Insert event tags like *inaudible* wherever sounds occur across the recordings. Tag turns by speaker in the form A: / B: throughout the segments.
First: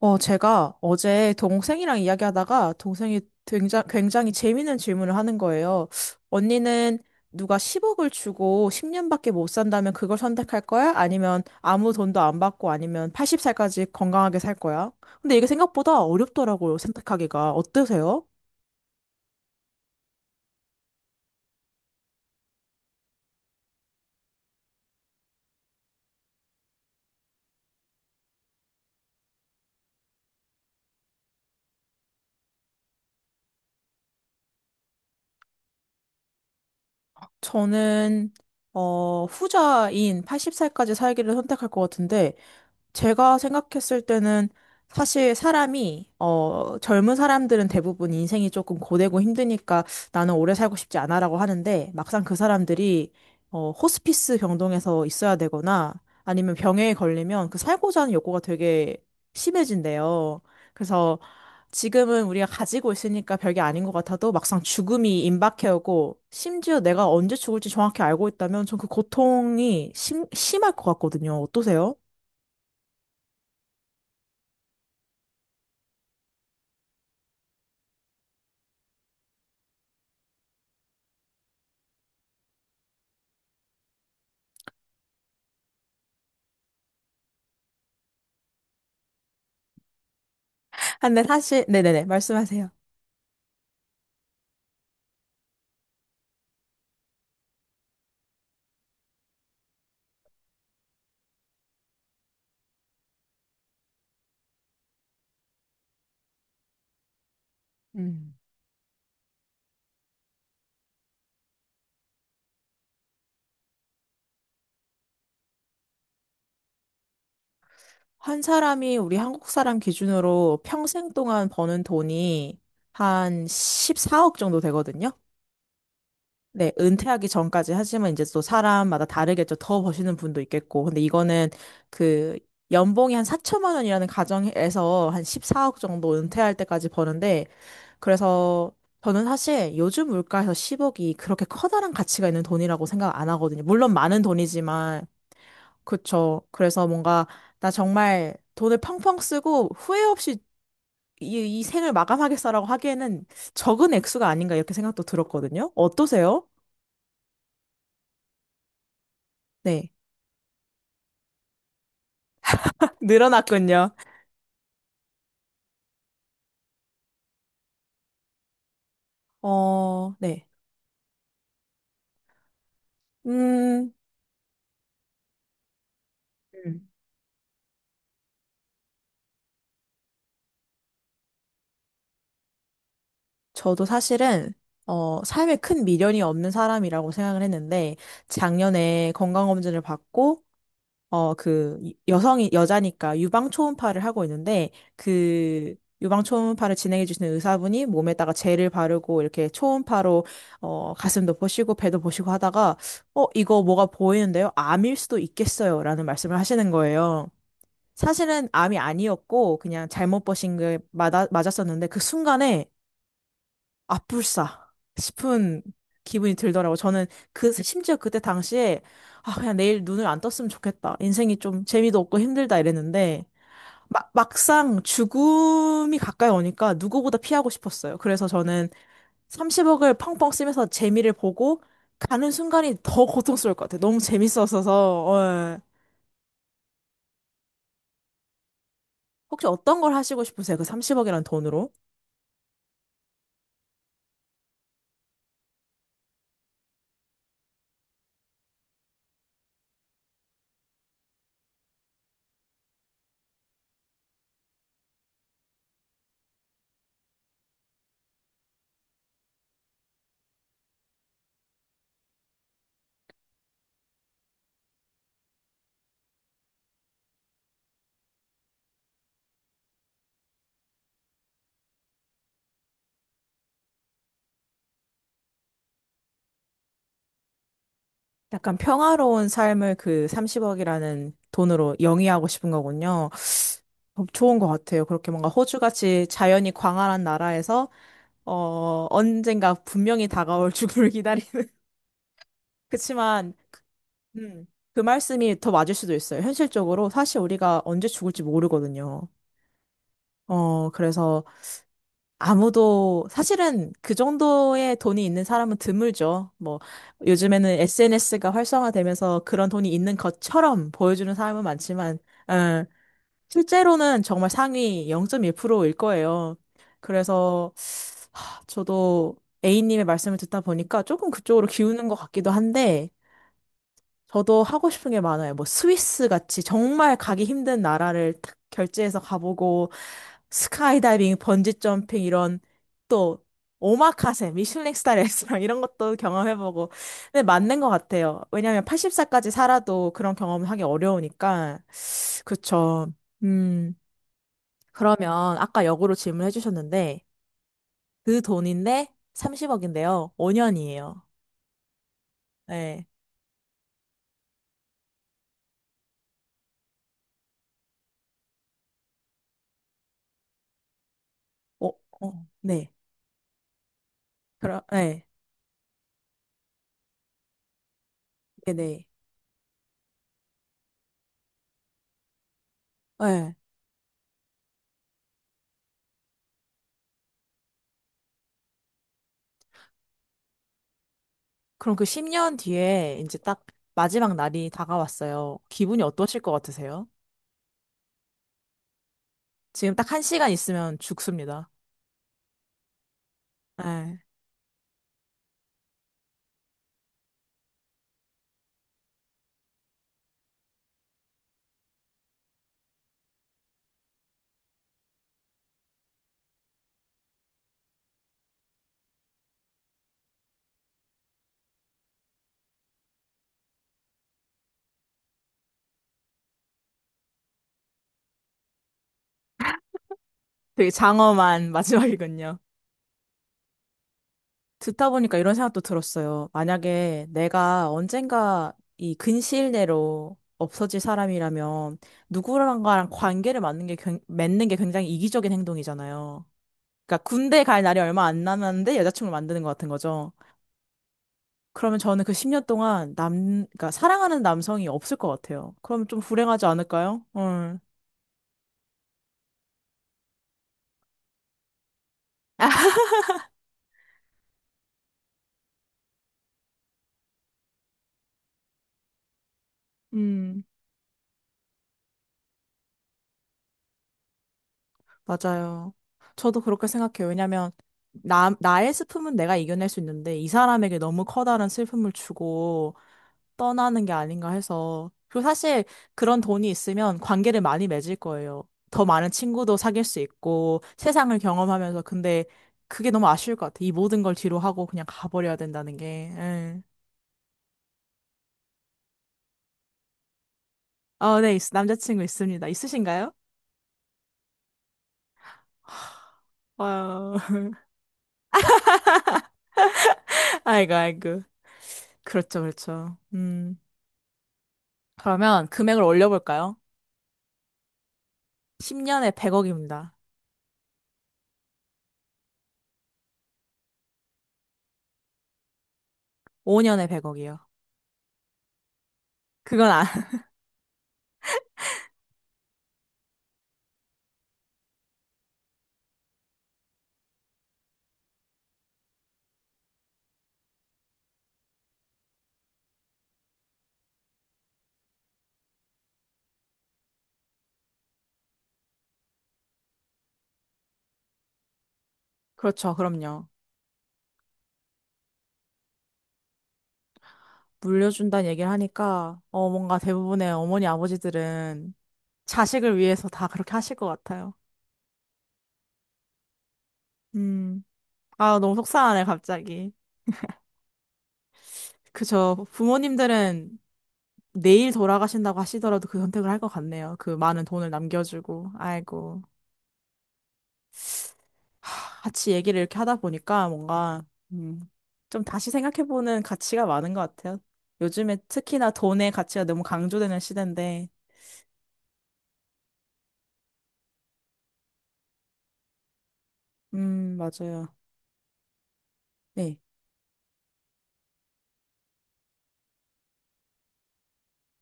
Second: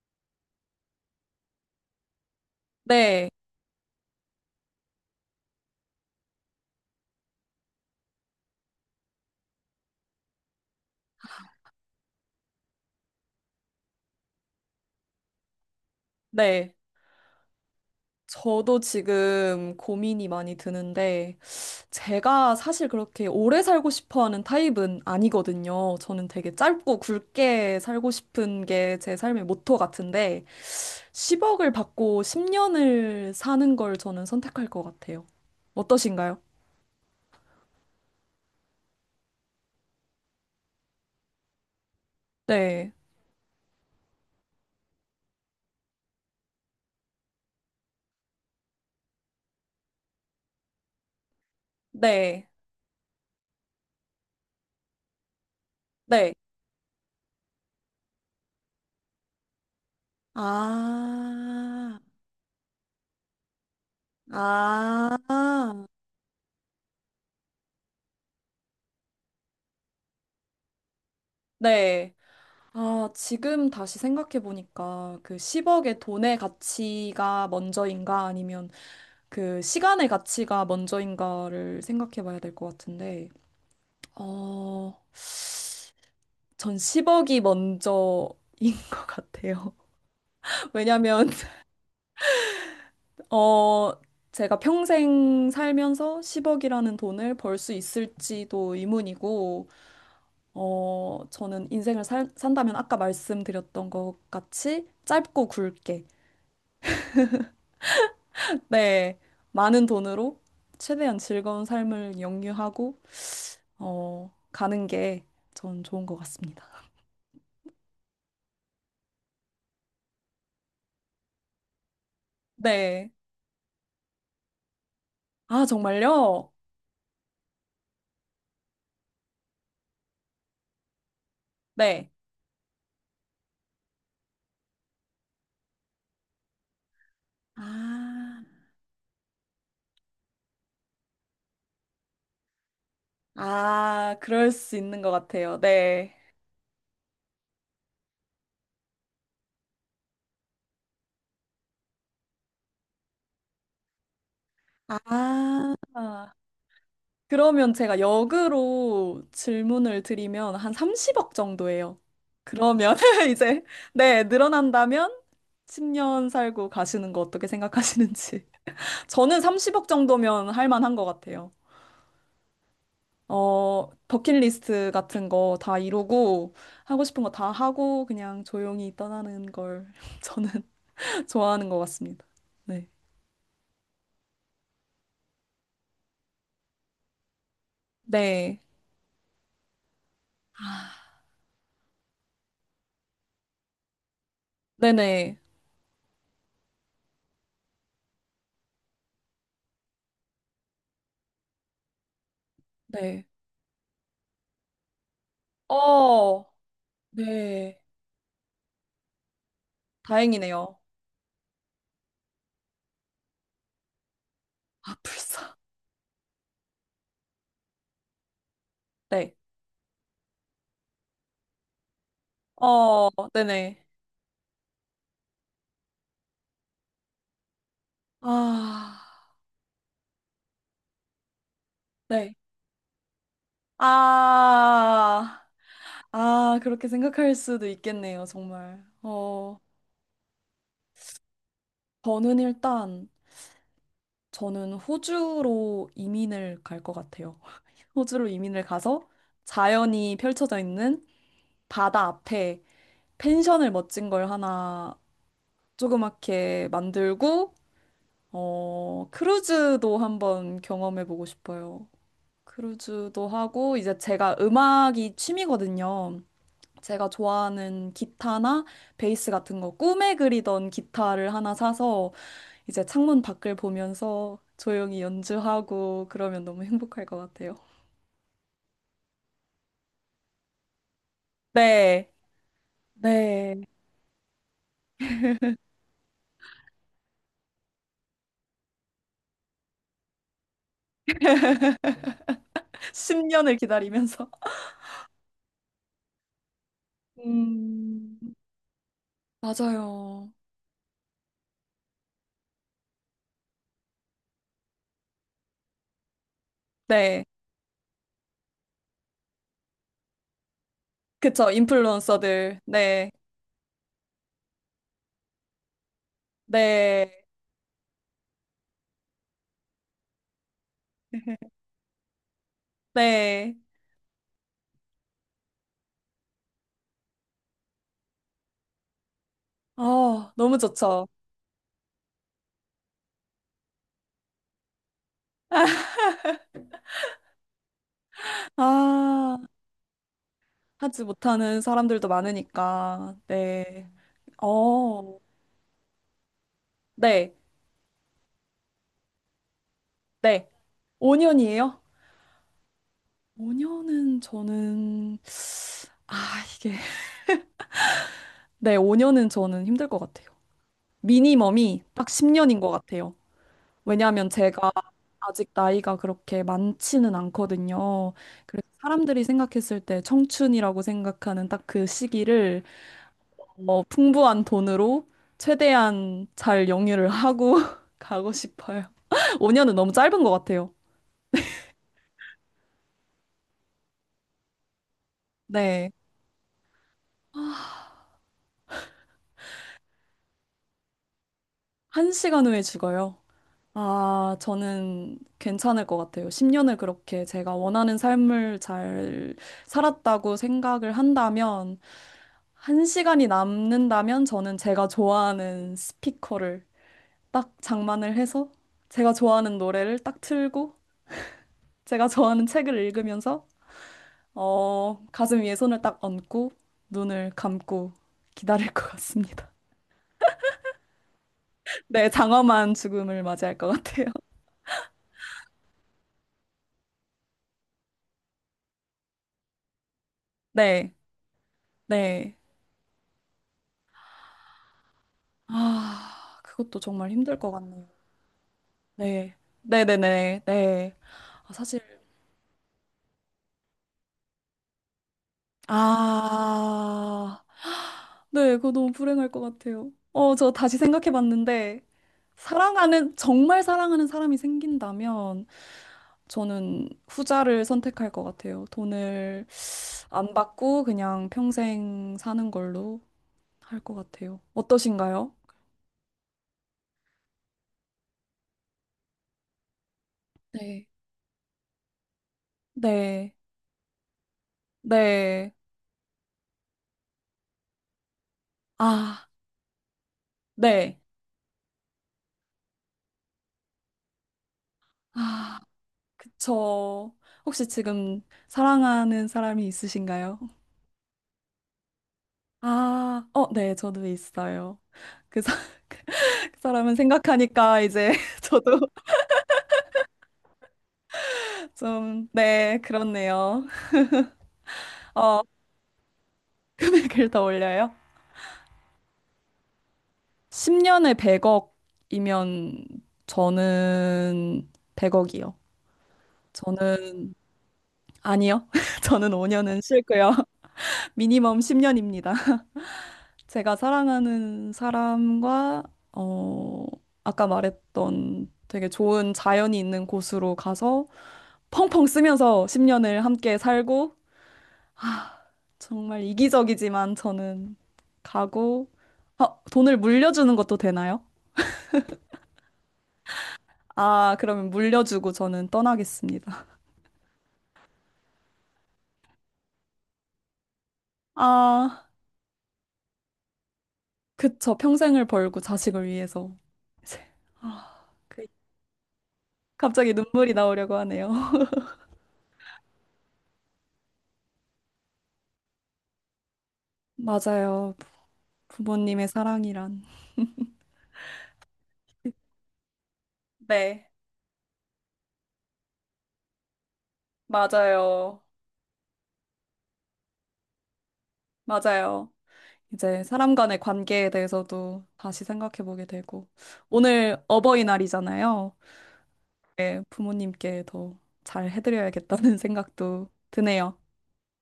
A: 제가 어제 동생이랑 이야기하다가 동생이
B: 네,
A: 굉장히, 굉장히 재밌는 질문을 하는 거예요. 언니는 누가 10억을 주고 10년밖에 못 산다면 그걸 선택할 거야? 아니면 아무 돈도 안 받고 아니면 80살까지 건강하게 살 거야? 근데 이게 생각보다
B: 네.
A: 어렵더라고요, 선택하기가. 어떠세요?
B: 저도 지금 고민이 많이 드는데, 제가 사실 그렇게 오래 살고 싶어 하는 타입은 아니거든요. 저는 되게 짧고 굵게 살고 싶은 게 제 삶의 모토 같은데, 10억을 받고 10년을 사는 걸 저는 선택할 것 같아요. 어떠신가요?
A: 저는, 후자인 80살까지 살기를 선택할 것 같은데,
B: 네,
A: 제가 생각했을 때는 사실 사람이, 젊은 사람들은 대부분 인생이 조금 고되고 힘드니까 나는 오래 살고 싶지 않아라고 하는데 막상 그
B: 네,
A: 사람들이, 호스피스 병동에서 있어야 되거나
B: 네.
A: 아니면 병에 걸리면 그 살고자 하는 욕구가 되게 심해진대요. 그래서
B: 아,
A: 지금은 우리가 가지고 있으니까 별게 아닌 것 같아도 막상
B: 아,
A: 죽음이 임박해오고 심지어 내가 언제 죽을지 정확히 알고 있다면 전 그 고통이 심할 것 같거든요. 어떠세요?
B: 네. 아, 지금 다시 생각해보니까 그 10억의 돈의 가치가 먼저인가 아니면 그 시간의 가치가 먼저인가를 생각해봐야 될 것 같은데, 어, 전 10억이 먼저인 *laughs* 것 같아요. *laughs*
A: 아, 근데
B: 왜냐면,
A: 사실, 네네네, 말씀하세요.
B: 어, 제가 평생 살면서 10억이라는 돈을 벌 수 있을지도 의문이고, 저는 인생을 산다면 아까 말씀드렸던 것 같이 짧고 굵게
A: 음.
B: 네, 많은 돈으로 최대한 즐거운 삶을 영유하고, 가는 게 전 좋은 것 같습니다.
A: 한 사람이 우리 한국 사람 기준으로 평생 동안 버는 돈이
B: 네.
A: 한 14억 정도 되거든요.
B: 아, 정말요?
A: 네, 은퇴하기 전까지 하지만 이제 또 사람마다 다르겠죠. 더 버시는 분도 있겠고. 근데 이거는
B: 네.
A: 그 연봉이 한 4천만 원이라는 가정에서 한 14억 정도 은퇴할 때까지 버는데
B: 아,
A: 그래서 저는 사실 요즘 물가에서 10억이 그렇게 커다란 가치가 있는 돈이라고 생각 안 하거든요. 물론
B: 아,
A: 많은
B: 그럴 수 있는
A: 돈이지만
B: 것 같아요. 네.
A: 그쵸. 그래서 뭔가 나 정말 돈을 펑펑 쓰고 후회 없이 이 생을 마감하겠어라고 하기에는 적은 액수가 아닌가 이렇게 생각도 들었거든요.
B: 아,
A: 어떠세요?
B: 그러면 제가 역으로
A: 네.
B: 질문을 드리면 한 30억 정도예요.
A: *laughs*
B: 그러면 *laughs* 이제,
A: 늘어났군요.
B: 네, 늘어난다면 10년 살고 가시는 거 어떻게 생각하시는지. 저는 30억
A: 네.
B: 정도면 할 만한 것 같아요.
A: 음,
B: 버킷리스트 같은 거 다 이루고,
A: 음.
B: 하고 싶은 거 다 하고, 그냥 조용히 떠나는 걸 *laughs* 저는 *laughs* 좋아하는 것 같습니다. 네.
A: 저도 사실은 삶에 큰 미련이 없는 사람이라고 생각을 했는데
B: 네.
A: 작년에 건강검진을 받고 여자니까 유방 초음파를 하고 있는데,
B: 네네.
A: 그, 유방 초음파를 진행해 주시는 의사분이 몸에다가 젤을 바르고, 이렇게 초음파로, 가슴도 보시고, 배도 보시고 하다가, 어,
B: 네.
A: 이거 뭐가 보이는데요? 암일 수도 있겠어요. 라는 말씀을
B: 어,
A: 하시는 거예요.
B: 네.
A: 사실은 암이 아니었고, 그냥 잘못 보신
B: 다행이네요.
A: 게 맞았었는데, 그 순간에, 아뿔싸
B: 아, 불사.
A: 싶은 기분이 들더라고. 저는 심지어 그때 당시에,
B: 네.
A: 아, 그냥 내일 눈을 안 떴으면 좋겠다. 인생이 좀 재미도 없고 힘들다
B: 어,
A: 이랬는데,
B: 네네.
A: 막상 죽음이 가까이 오니까 누구보다 피하고 싶었어요. 그래서 저는
B: 아,
A: 30억을 펑펑 쓰면서 재미를 보고 가는
B: 네.
A: 순간이 더 고통스러울 것 같아요. 너무 재밌었어서,
B: 아,
A: 예.
B: 아, 그렇게 생각할 수도 있겠네요, 정말.
A: 혹시
B: 어,
A: 어떤 걸 하시고 싶으세요? 그 30억이란 돈으로?
B: 저는 일단, 저는 호주로 이민을 갈 것 같아요. 호주로 이민을 가서 자연이 펼쳐져 있는 바다 앞에 펜션을 멋진 걸 하나 조그맣게 만들고, 크루즈도 한번 경험해 보고 싶어요. 크루즈도 하고, 이제 제가 음악이 취미거든요. 제가 좋아하는 기타나 베이스 같은 거, 꿈에 그리던 기타를 하나 사서 이제 창문 밖을 보면서 조용히 연주하고 그러면 너무 행복할 것 같아요.
A: 약간 평화로운 삶을 그 30억이라는 돈으로
B: 네.
A: 영위하고 싶은 거군요.
B: 네.
A: 어, 좋은 것 같아요. 그렇게 뭔가 호주같이 자연이 광활한 나라에서 언젠가 분명히 다가올 죽음을 기다리는. *laughs* 그치만,
B: 10년을 기다리면서.
A: 음, 그 말씀이 더 맞을 수도 있어요. 현실적으로 사실 우리가 언제
B: 음,
A: 죽을지 모르거든요.
B: 맞아요.
A: 그래서 아무도 사실은 그 정도의 돈이 있는 사람은 드물죠. 뭐
B: 네.
A: 요즘에는 SNS가 활성화되면서 그런 돈이 있는 것처럼 보여주는 사람은
B: 그쵸.
A: 많지만
B: 인플루언서들.
A: 어,
B: 네.
A: 실제로는 정말 상위 0.1%일 거예요.
B: 네.
A: 그래서 하, 저도 A님의 말씀을 듣다 보니까 조금 그쪽으로
B: *laughs*
A: 기우는 것 같기도 한데
B: 네.
A: 저도 하고 싶은 게 많아요. 뭐 스위스 같이 정말 가기 힘든 나라를 탁 결제해서 가보고
B: 아, 너무 좋죠.
A: 스카이다이빙, 번지 점핑 이런 또 오마카세, 미슐랭 스타 레스토랑 이런 것도 경험해보고 근데 맞는 것 같아요. 왜냐하면 8살까지
B: 아,
A: 살아도 그런 경험을 하기
B: 하지 못하는
A: 어려우니까
B: 사람들도
A: 그쵸.
B: 많으니까.
A: 음
B: 네. 어,
A: 그러면 아까 역으로 질문해 주셨는데
B: 네.
A: 그 돈인데 30억인데요.
B: 네.
A: 5년이에요.
B: 5년이에요?
A: 네.
B: 5년은 저는, 아, 이게. 네, 5년은 저는 힘들 것 같아요.
A: 어,
B: 미니멈이 딱
A: 어,
B: 10년인 것
A: 네.
B: 같아요. 왜냐하면
A: 그럼
B: 제가
A: 네.
B: 아직 나이가 그렇게 많지는 않거든요. 그래서
A: 네네.
B: 사람들이 생각했을 때 청춘이라고 생각하는 딱 그 시기를
A: 네. 네.
B: 풍부한 돈으로 최대한 잘 영유를 하고 *laughs* 가고 싶어요. *laughs* 5년은 너무 짧은 것 같아요.
A: 그럼 그 10년 뒤에 이제 딱 마지막 날이 다가왔어요. 기분이
B: 네,
A: 어떠실 것 같으세요? 지금 딱 한 시간 있으면 죽습니다.
B: 한시간 후에 죽어요.
A: 네.
B: 아, 저는 괜찮을 것 같아요. 10년을 그렇게 제가 원하는 삶을 잘 살았다고 생각을 한다면, 한 시간이 남는다면 저는 제가 좋아하는 스피커를 딱 장만을 해서, 제가 좋아하는 노래를 딱 틀고, 제가 좋아하는 책을 읽으면서, 가슴 위에 손을 딱 얹고, 눈을 감고 기다릴 것 같습니다.
A: 되게 장엄한 *laughs*
B: *laughs* 네,
A: 마지막이군요.
B: 장엄한 죽음을 맞이할 것 같아요.
A: 듣다 보니까 이런 생각도 들었어요. 만약에 내가 언젠가 이 근시일 내로 없어질
B: 네,
A: 사람이라면
B: 네.
A: 누구랑가랑 관계를 맺는 게, 맺는 게 굉장히 이기적인 행동이잖아요.
B: 아, 그것도
A: 그러니까
B: 정말 힘들
A: 군대
B: 것
A: 갈 날이
B: 같네요.
A: 얼마 안 남았는데 여자친구를
B: 네.
A: 만드는 것 같은 거죠.
B: 네네네. 네. 아,
A: 그러면
B: 사실,
A: 저는 그 10년 동안 그러니까 사랑하는 남성이 없을 것 같아요. 그러면 좀 불행하지 않을까요?
B: 아,
A: 응.
B: 네. 그거 너무 불행할 것 같아요. 어, 저 다시 생각해 봤는데, 사랑하는, 정말 사랑하는 사람이 생긴다면, 저는 후자를 선택할 것 같아요. 돈을 안
A: 음,
B: 받고 그냥 평생 사는 걸로 할 것 같아요. 어떠신가요?
A: 맞아요. 저도 그렇게 생각해요. 왜냐면, 나의 슬픔은 내가 이겨낼 수 있는데, 이 사람에게
B: 네.
A: 너무 커다란 슬픔을 주고
B: 네.
A: 떠나는 게 아닌가 해서. 그리고
B: 네.
A: 사실 그런 돈이 있으면 관계를 많이 맺을 거예요. 더 많은
B: 아,
A: 친구도 사귈 수 있고,
B: 네.
A: 세상을 경험하면서. 근데 그게 너무 아쉬울 것 같아요. 이 모든 걸 뒤로 하고 그냥 가버려야
B: 아.
A: 된다는 게. 응.
B: 그쵸. 혹시 지금 사랑하는 사람이 있으신가요?
A: 남자친구 있습니다. 있으신가요?
B: 아, 어, 네, 저도 있어요. 그 사- 그 사람은
A: 어, *laughs*
B: 생각하니까 이제 *laughs* 저도
A: 아이고, 아이고.
B: 좀,
A: 그렇죠,
B: 네,
A: 그렇죠.
B: 그렇네요. 어,
A: 그러면 금액을 올려볼까요?
B: 금액을 더 올려요?
A: 10년에 100억입니다.
B: 10년에 100억이면 저는 100억이요.
A: 5년에
B: 저는,
A: 100억이요.
B: 아니요. *laughs* 저는
A: 그건
B: 5년은
A: 안, *laughs*
B: 싫고요. *laughs* 미니멈 10년입니다. 제가 사랑하는 사람과, 어, 아까 말했던 되게 좋은 자연이 있는 곳으로 가서 펑펑 쓰면서 10년을 함께 살고, 아, 정말 이기적이지만 저는 가고, 아, 돈을 물려주는 것도 되나요?
A: 그렇죠, 그럼요.
B: 아, 그러면 물려주고 저는 떠나겠습니다.
A: 물려준다는 얘기를 하니까, 뭔가 대부분의 어머니, 아버지들은
B: 아,
A: 자식을 위해서 다 그렇게 하실 것 같아요.
B: 그쵸. 평생을 벌고 자식을 위해서. 이제,
A: 음,
B: 아,
A: 아,
B: 그-
A: 너무 속상하네, 갑자기.
B: 갑자기 눈물이 나오려고 하네요. *laughs*
A: 그죠. 부모님들은 내일 돌아가신다고 하시더라도 그 선택을 할 것 같네요. 그 많은 돈을
B: 맞아요.
A: 남겨주고, 아이고.
B: 부모님의 사랑이란.
A: 같이 얘기를 이렇게 하다 보니까 뭔가,
B: 네,
A: 음, 좀 다시 생각해보는 가치가 많은 것 같아요. 요즘에
B: 맞아요.
A: 특히나 돈의 가치가 너무 강조되는 시대인데,
B: 맞아요. 이제 사람 간의 관계에 대해서도 다시 생각해 보게 되고. 오늘
A: 맞아요.
B: 어버이날이잖아요.
A: 네.
B: 네, 부모님께 더 잘 해드려야겠다는 *laughs* 생각도 드네요.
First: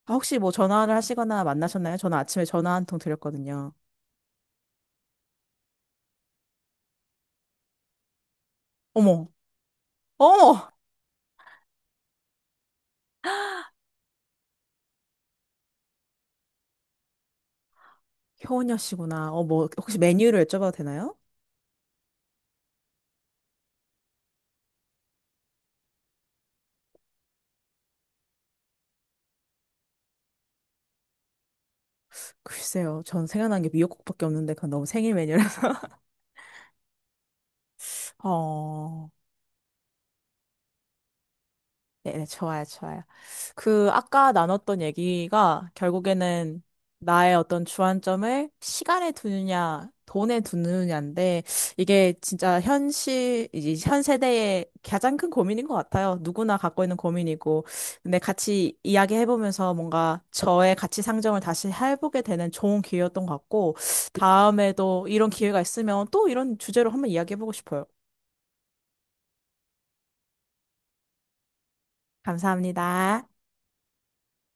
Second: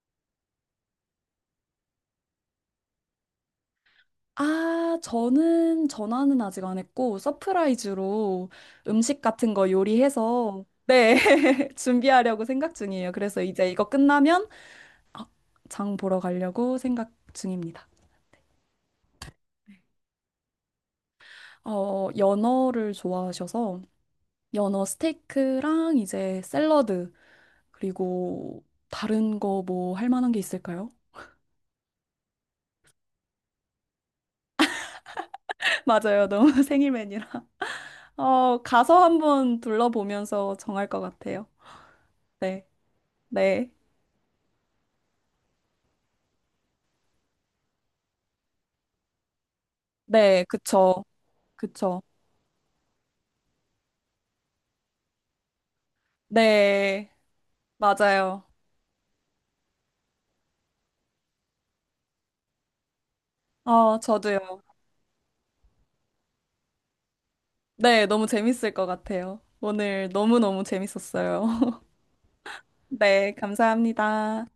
A: 아, 혹시 뭐 전화를 하시거나 만나셨나요? 저는 아침에 전화 한 통 드렸거든요.
B: 아, 저는 전화는 아직 안 했고, 서프라이즈로 음식
A: 어머,
B: 같은 거 요리해서,
A: 어머!
B: 네, *laughs* 준비하려고 생각 중이에요. 그래서 이제 이거 끝나면 아, 장 보러 가려고 생각 중입니다.
A: 효은여 씨구나. 혹시 메뉴를 여쭤봐도 되나요?
B: 연어를 좋아하셔서 연어 스테이크랑 이제 샐러드 그리고 다른 거 뭐 할 만한 게 있을까요?
A: 글쎄요. 전 생각난 게 미역국밖에 없는데, 그건 너무 생일 메뉴라서.
B: *laughs* 맞아요. 너무 *laughs* 생일 메뉴라.
A: *laughs*
B: 가서
A: 어.
B: 한번 둘러보면서 정할 것 같아요.
A: 네네, 좋아요,
B: 네.
A: 좋아요.
B: 네.
A: 그, 아까 나눴던 얘기가 결국에는 나의 어떤 주안점을 시간에 두느냐, 돈에
B: 네, 그쵸.
A: 두느냐인데,
B: 그쵸.
A: 이게 진짜 현실, 이제 현 세대의 가장 큰 고민인 것 같아요. 누구나 갖고 있는
B: 네.
A: 고민이고. 근데
B: 맞아요.
A: 같이 이야기해보면서 뭔가 저의 가치 상정을 다시 해보게 되는 좋은 기회였던 것 같고,
B: 저도요.
A: 다음에도 이런 기회가 있으면 또 이런 주제로 한번 이야기해보고 싶어요.
B: 네, 너무 재밌을 것 같아요. 오늘 너무너무 재밌었어요. *laughs* 네,
A: 감사합니다.
B: 감사합니다.